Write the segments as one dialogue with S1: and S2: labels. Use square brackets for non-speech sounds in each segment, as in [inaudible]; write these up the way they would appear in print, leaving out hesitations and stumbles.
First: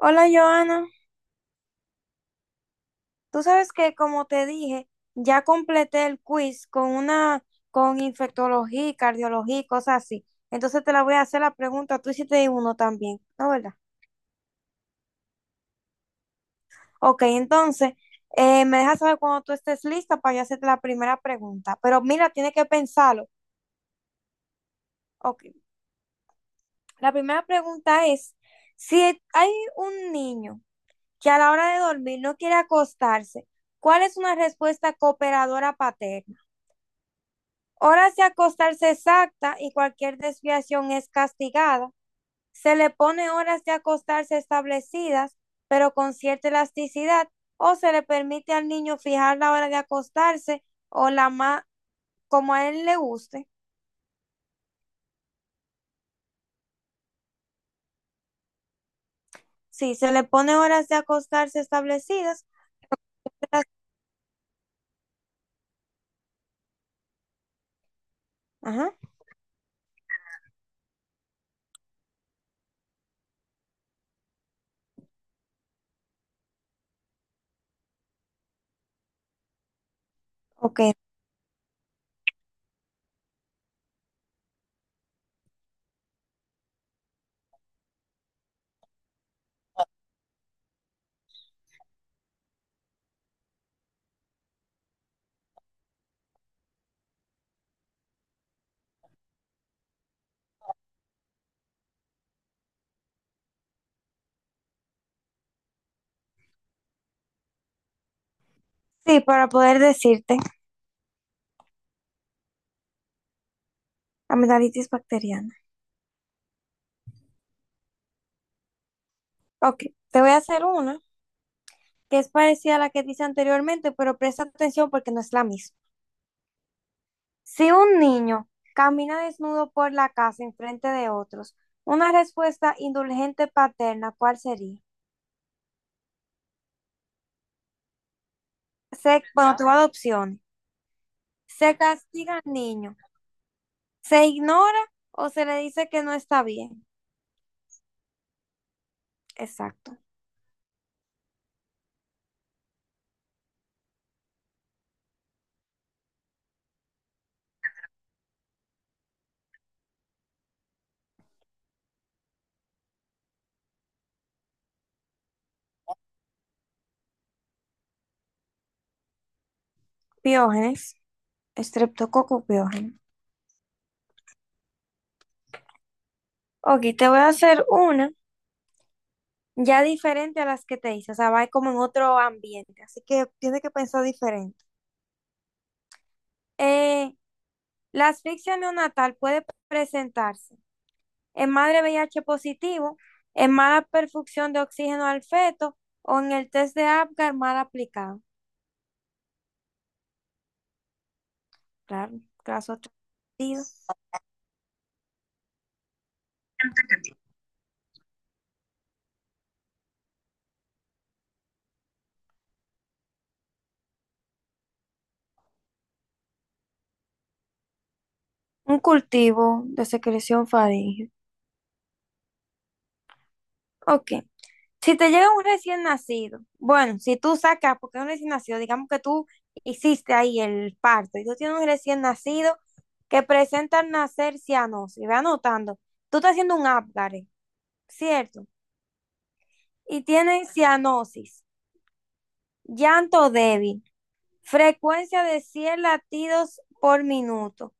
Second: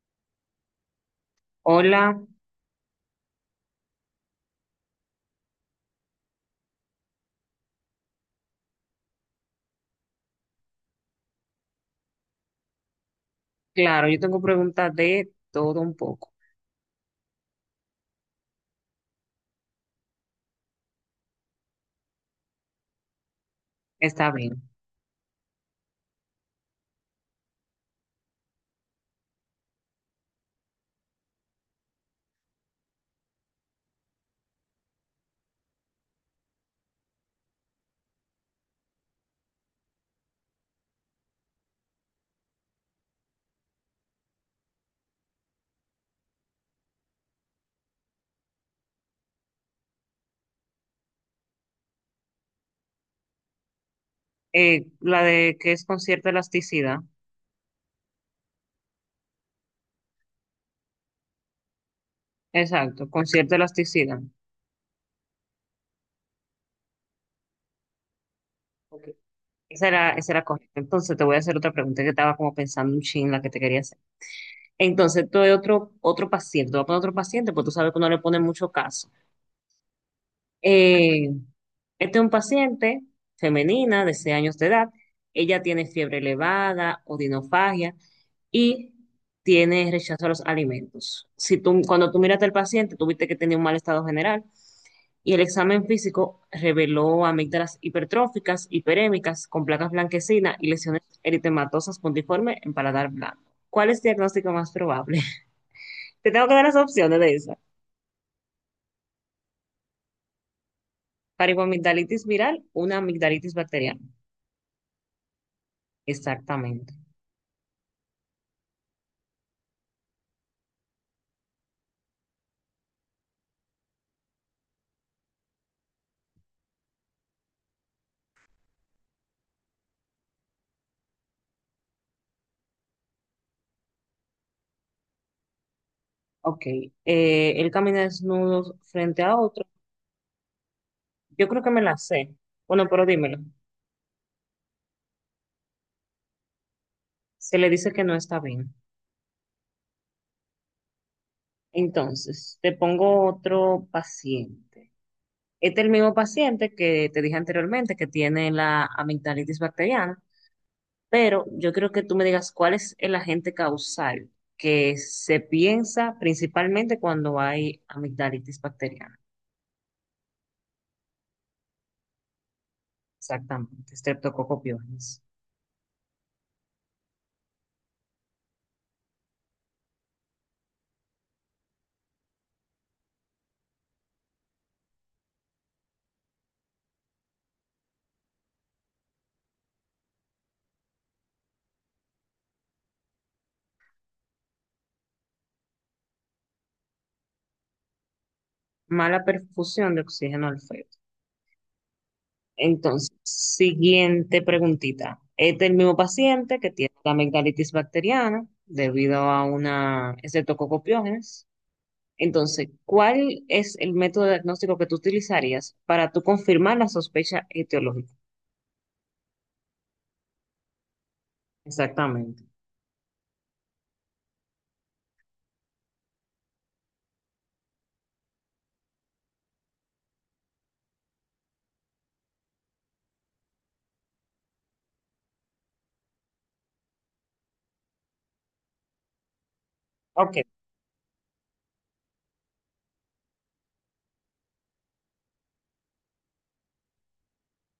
S1: Hola Joana,
S2: Hola,
S1: tú sabes que como te dije, ya completé el quiz con infectología, y cardiología y cosas así. Entonces te la voy a hacer la pregunta, tú hiciste uno también, ¿no verdad?
S2: claro, yo tengo preguntas de todo un poco.
S1: Ok, entonces me dejas saber cuando tú estés lista para yo hacerte la primera pregunta. Pero mira, tienes que pensarlo.
S2: Está bien.
S1: Ok, la primera pregunta es, si hay un niño que a la hora de dormir no quiere acostarse, ¿cuál es una respuesta cooperadora paterna? Horas de acostarse exacta y cualquier desviación es castigada. Se le pone horas de acostarse establecidas, pero con cierta elasticidad, o se le permite al niño fijar la hora de acostarse o la más como a él le guste.
S2: La de qué es con cierta elasticidad.
S1: Sí, se le pone horas de acostarse establecidas.
S2: Exacto, con cierta elasticidad.
S1: Ajá.
S2: Ok. Esa era correcta. Entonces te voy a hacer otra pregunta que estaba como pensando un chin la que te quería hacer. Entonces, tú de otro paciente, te voy a poner otro paciente, porque tú sabes que no le ponen mucho caso.
S1: Ok.
S2: Eh, este es un paciente femenina de 6 años de edad. Ella tiene fiebre elevada, odinofagia y tiene rechazo a los alimentos. Si tú, cuando tú miraste al paciente, tuviste que tenía un mal estado general y el examen físico reveló amígdalas hipertróficas, hiperémicas, con placas blanquecinas y lesiones eritematosas puntiformes en paladar blanco. ¿Cuál es el diagnóstico más probable? [laughs] Te tengo que dar las opciones de esa.
S1: Sí, para poder decirte
S2: Faringoamigdalitis viral, una amigdalitis bacteriana.
S1: amigdalitis bacteriana.
S2: Exactamente.
S1: Ok, te voy a hacer una que es parecida a la que dice anteriormente, pero presta atención porque no es la misma. Si un niño camina desnudo por la casa en frente de otros, una respuesta indulgente paterna, ¿cuál sería?
S2: Ok. Él camina desnudo frente a
S1: Bueno, te
S2: otro.
S1: voy a dar opciones.
S2: Yo creo que
S1: Se
S2: me la sé.
S1: castiga al
S2: Bueno,
S1: niño,
S2: pero dímelo.
S1: se ignora o se le dice que no está bien.
S2: Se le dice que no está bien.
S1: Exacto.
S2: Entonces, te pongo otro paciente. Este es el mismo paciente que te dije anteriormente que tiene la amigdalitis bacteriana, pero yo creo que tú me digas cuál es el agente causal que se piensa principalmente cuando hay amigdalitis bacteriana.
S1: Piógenes, estreptococo piógeno.
S2: Exactamente, Streptococcus pyogenes.
S1: Ok, te voy a hacer una ya diferente a las que te hice, o sea, va como en otro ambiente, así que tienes que pensar diferente. Eh, la asfixia neonatal puede presentarse en madre VIH positivo, en mala perfusión de oxígeno al feto o en el test de Apgar mal aplicado.
S2: Mala perfusión de oxígeno al feto.
S1: Claro, caso
S2: Entonces,
S1: atribuido.
S2: siguiente preguntita. Este es el mismo paciente que tiene la amigdalitis bacteriana debido a una estreptococcus. Entonces, ¿cuál es el método diagnóstico que tú utilizarías para tú confirmar la sospecha etiológica?
S1: Un cultivo de secreción faríngea.
S2: Exactamente.
S1: Ok. Si te llega un recién nacido, bueno, si tú sacas, porque es un recién nacido, digamos que tú hiciste ahí el parto y tú tienes un recién nacido que presenta al nacer cianosis, ve anotando, tú estás haciendo un Apgar, ¿cierto? Y
S2: Ok,
S1: tiene cianosis. Llanto débil. Frecuencia de 100 latidos por minuto.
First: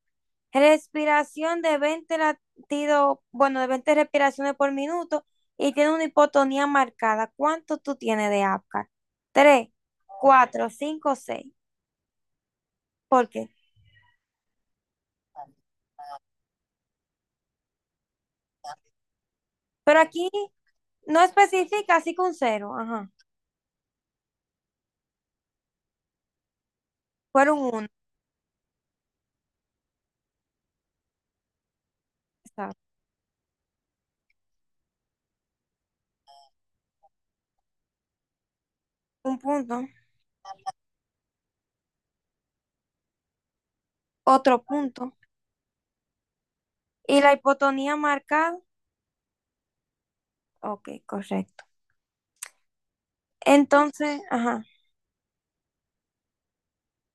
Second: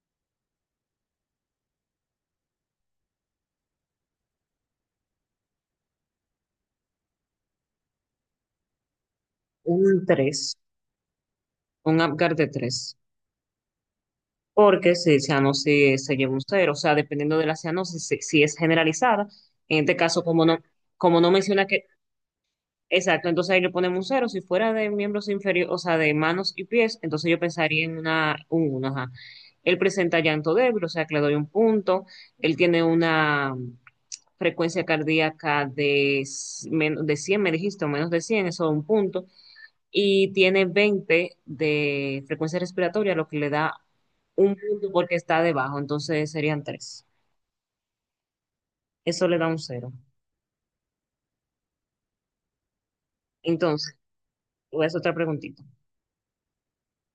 S1: Respiración de 20 latidos, bueno, de 20 respiraciones por minuto y tiene una hipotonía marcada. ¿Cuánto tú tienes de apgar? 3,
S2: un tres,
S1: 4, 5, 6.
S2: un Apgar de tres.
S1: ¿Por qué?
S2: Porque si cianosis se lleva un cero, o sea, dependiendo de la cianosis, si, si es generalizada, en este
S1: Pero
S2: caso,
S1: aquí
S2: como
S1: no
S2: no menciona que,
S1: especifica, así que un cero. Ajá.
S2: exacto, entonces ahí le ponemos un cero. Si fuera de miembros inferiores, o sea, de manos y pies, entonces yo
S1: Fueron
S2: pensaría
S1: uno.
S2: en un 1, ajá. Él presenta llanto débil, o sea, que le doy un punto. Él tiene una frecuencia cardíaca de 100 me dijiste, o menos de 100, eso es un punto,
S1: Un punto,
S2: y tiene 20 de frecuencia respiratoria, lo que le da un
S1: otro
S2: punto porque
S1: punto.
S2: está debajo, entonces serían tres.
S1: Y la hipotonía marcada.
S2: Eso le da un cero.
S1: Ok, correcto.
S2: Entonces,
S1: Entonces, ajá.
S2: voy a hacer otra preguntita.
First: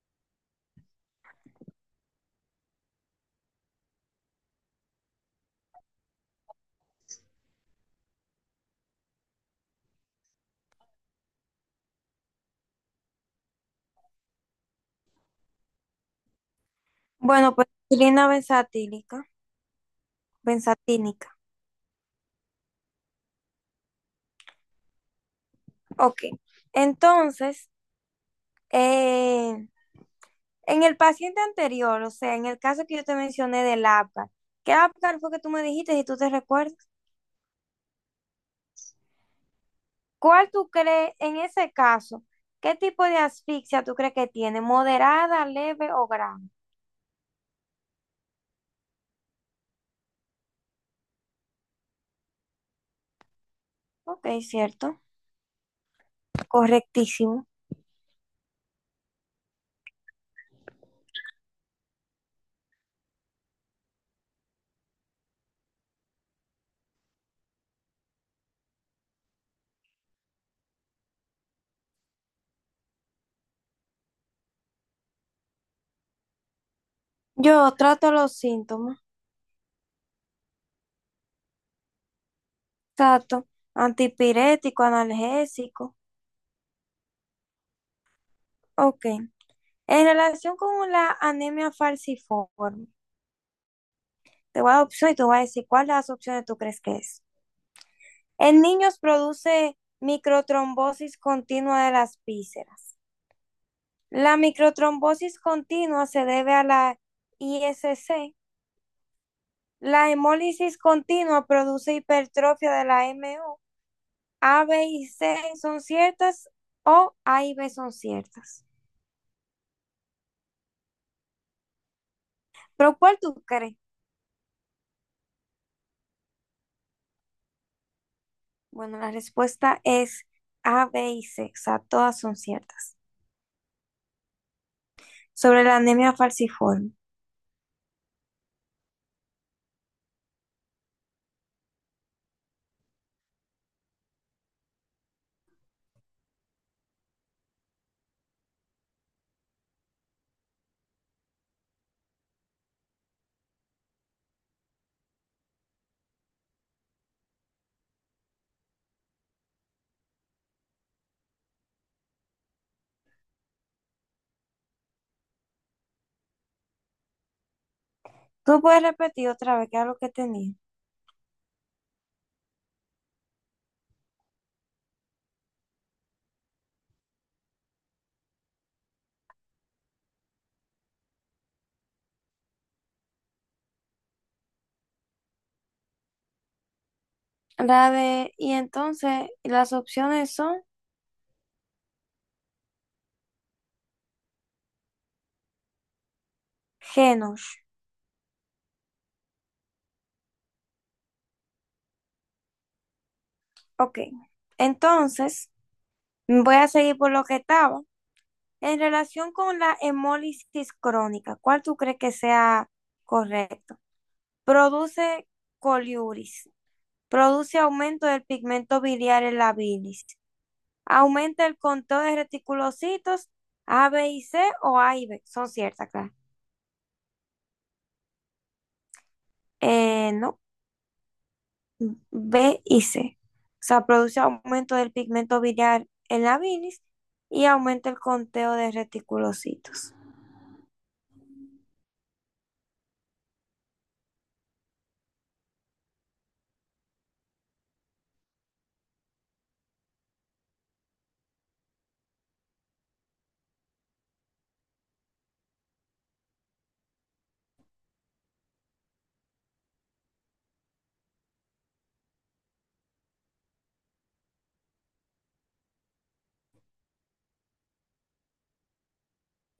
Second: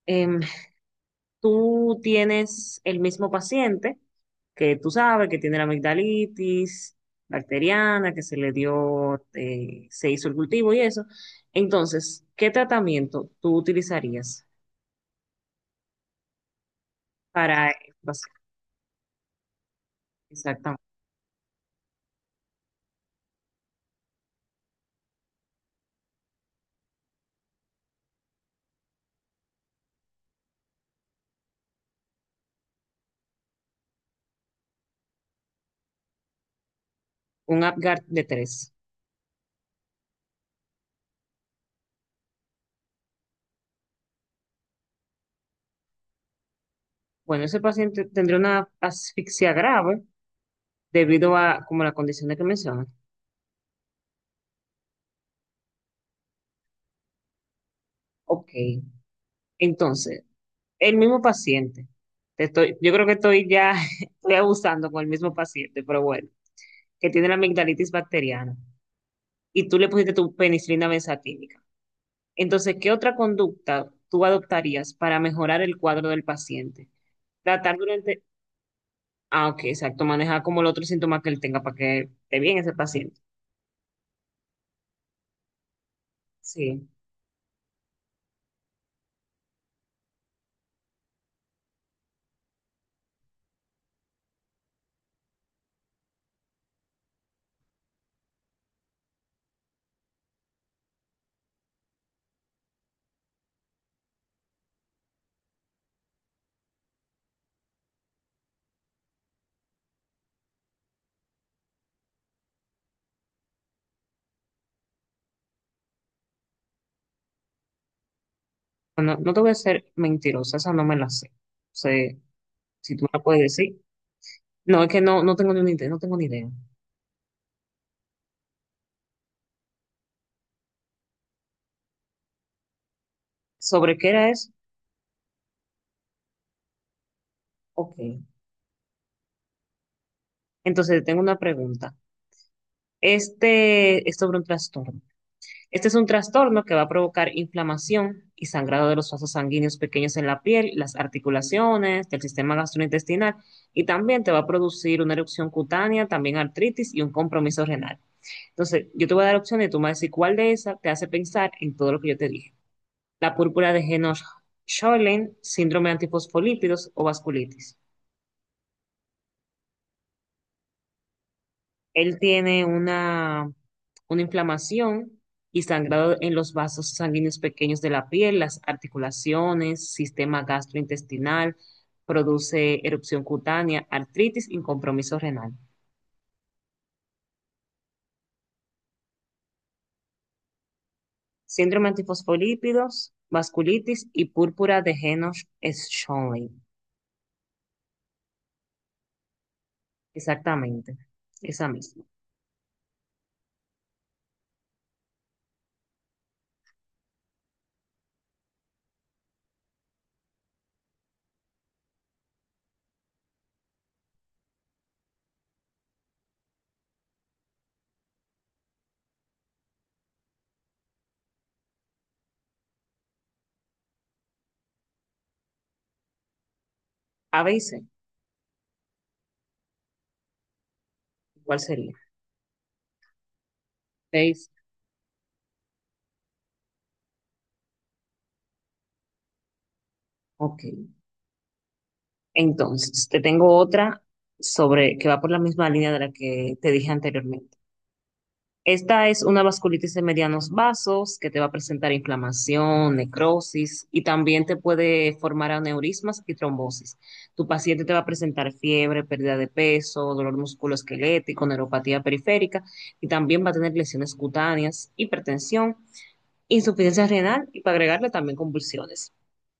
S2: Em, Tú tienes el mismo paciente que tú sabes que tiene la amigdalitis bacteriana, que se le dio, se hizo el cultivo y eso. Entonces, ¿qué tratamiento tú utilizarías?
S1: Bueno, pues
S2: Para el.
S1: insulina benzatílica,
S2: Exactamente.
S1: benzatínica. Ok. Entonces, eh, en el paciente anterior, o sea, en el caso que yo te mencioné del Apgar, ¿qué Apgar fue que tú me dijiste, si tú te recuerdas?
S2: Un Apgar de tres.
S1: ¿Cuál tú crees, en ese caso, qué tipo de asfixia tú crees que tiene? ¿Moderada, leve o grave?
S2: Bueno, ese paciente tendría una asfixia grave debido a como la condición de que mencionas.
S1: Ok, cierto. Correctísimo.
S2: Ok. Entonces, el mismo paciente. Te estoy, yo creo que estoy ya [laughs] estoy abusando con el mismo paciente, pero bueno, que tiene la amigdalitis bacteriana y tú le pusiste tu penicilina benzatínica. Entonces, ¿qué otra conducta tú adoptarías para mejorar el cuadro del paciente?
S1: Yo
S2: Tratar
S1: trato
S2: durante.
S1: los síntomas.
S2: Ah, ok, exacto. Maneja como el otro síntoma que él tenga para que esté bien ese paciente.
S1: Trato antipirético, analgésico.
S2: Sí.
S1: Ok. En relación con la anemia falciforme, te voy a dar opciones y te voy a decir cuál de las opciones tú crees que es. En niños produce microtrombosis continua de las vísceras. La microtrombosis continua se debe a la ISC. La hemólisis continua produce hipertrofia de la MO. A, B y C son ciertas o A y B son ciertas.
S2: Bueno, no te voy a ser mentirosa, esa no me la sé. O sea, si
S1: ¿Pero
S2: tú me
S1: cuál
S2: la
S1: tú
S2: puedes
S1: crees?
S2: decir. No, es que no, no tengo ni una idea, no tengo ni idea.
S1: Bueno, la respuesta es A, B y C, o sea, todas son ciertas.
S2: ¿Sobre qué era eso?
S1: Sobre la anemia falciforme.
S2: Ok. Entonces, tengo una pregunta. Este es sobre un trastorno. Este es un trastorno que va a provocar inflamación y sangrado de los vasos sanguíneos pequeños en la piel, las articulaciones, del sistema gastrointestinal y también te va a producir una erupción cutánea, también artritis y un compromiso renal. Entonces, yo te voy a dar opciones, tú me vas a decir cuál de esas te hace pensar en todo lo que yo te dije. La púrpura de henoch Schönlein, síndrome de antifosfolípidos o vasculitis.
S1: Tú puedes repetir otra vez qué era lo que tenía.
S2: Él tiene una inflamación y sangrado en los vasos sanguíneos pequeños de la piel, las articulaciones, sistema gastrointestinal, produce erupción cutánea, artritis y compromiso renal.
S1: Y entonces las opciones son
S2: Síndrome de antifosfolípidos, vasculitis y púrpura de henoch Schönlein.
S1: genos.
S2: Exactamente, esa misma.
S1: Ok, entonces voy a seguir por lo que estaba. En relación con la hemólisis crónica, ¿cuál tú crees que sea correcto? Produce coliuris, produce aumento del pigmento biliar en la bilis, aumenta el conteo de reticulocitos. A, B y C o A y B. Son ciertas, claro.
S2: A veces,
S1: No,
S2: ¿cuál sería?
S1: B y C. O sea, produce
S2: Seis.
S1: aumento del pigmento biliar en la bilis y aumenta el conteo de reticulocitos.
S2: Ok. Entonces, te tengo otra sobre que va por la misma línea de la que te dije anteriormente. Esta es una vasculitis de medianos vasos que te va a presentar inflamación, necrosis y también te puede formar aneurismas y trombosis. Tu paciente te va a presentar fiebre, pérdida de peso, dolor musculoesquelético, neuropatía periférica y también va a tener lesiones cutáneas, hipertensión, insuficiencia renal y para agregarle también convulsiones.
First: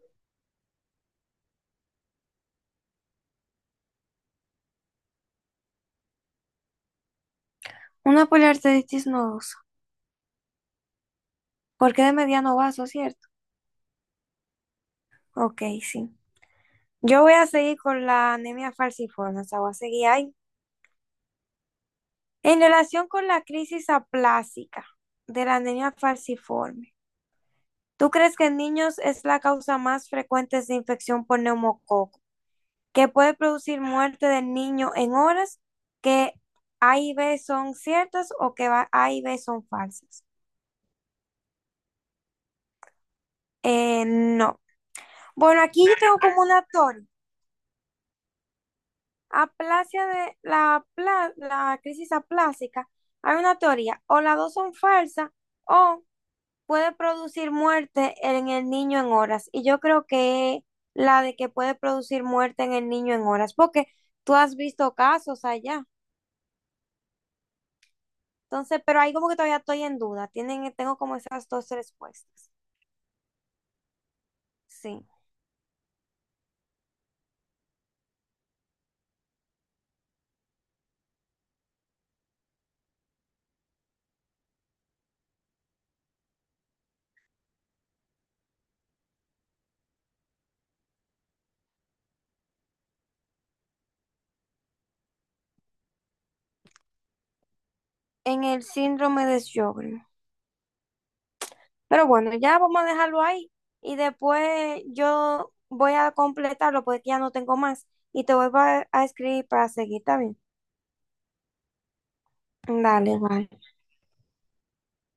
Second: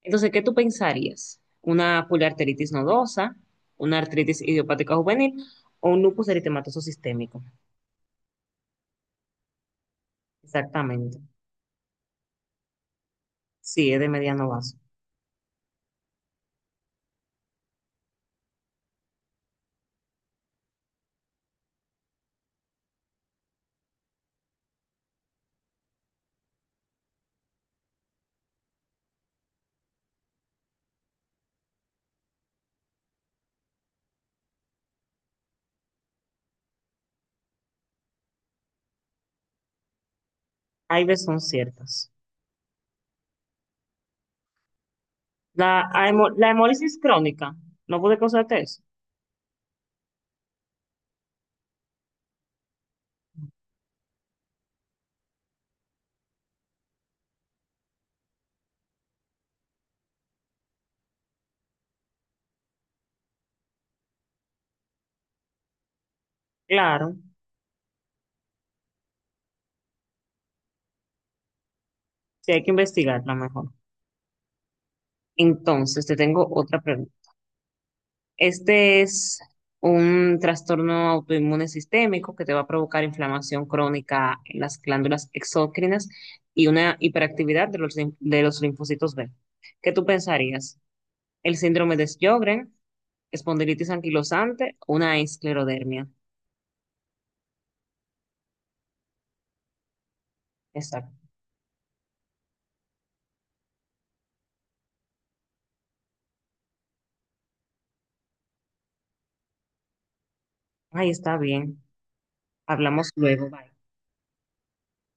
S2: Entonces, ¿qué tú pensarías? ¿Una poliarteritis nodosa, una artritis idiopática juvenil o un lupus eritematoso sistémico?
S1: Una poliarteritis nodosa.
S2: Exactamente.
S1: Porque de mediano vaso, ¿cierto?
S2: Sí, es de mediano vaso.
S1: Ok, sí. Yo voy a seguir con la anemia falciforme, o sea, voy a seguir ahí. En relación con la crisis aplásica de la anemia falciforme, ¿tú crees que en niños es la causa más frecuente de infección por neumococo, que puede producir muerte del niño en horas, que A y B son ciertas o que A y B son falsas?
S2: Hay veces son ciertas.
S1: No. Bueno,
S2: La,
S1: aquí yo tengo como
S2: la
S1: una
S2: hemólisis
S1: teoría.
S2: crónica, ¿no puede causarte eso?
S1: Aplasia de la, pla la crisis aplásica, hay una teoría. O las dos son falsas o puede producir muerte en el niño en horas. Y yo creo que la de que puede producir muerte en el niño en horas, porque tú has visto casos allá.
S2: Claro,
S1: Entonces, pero ahí como que todavía estoy en duda. Tengo como esas dos respuestas.
S2: sí hay que investigarla mejor.
S1: Sí,
S2: Entonces, te tengo otra pregunta. Este es un trastorno autoinmune sistémico que te va a provocar inflamación crónica en las glándulas exócrinas y una hiperactividad de de los linfocitos B. ¿Qué tú pensarías? ¿El síndrome de Sjögren, espondilitis anquilosante, una esclerodermia?
S1: en el síndrome de Sjögren.
S2: Exacto.
S1: Pero bueno, ya vamos a dejarlo ahí y después yo voy a completarlo porque ya no tengo más y te voy a, escribir para seguir también.
S2: Ahí está bien. Hablamos
S1: Dale,
S2: luego.
S1: bye.
S2: Bye.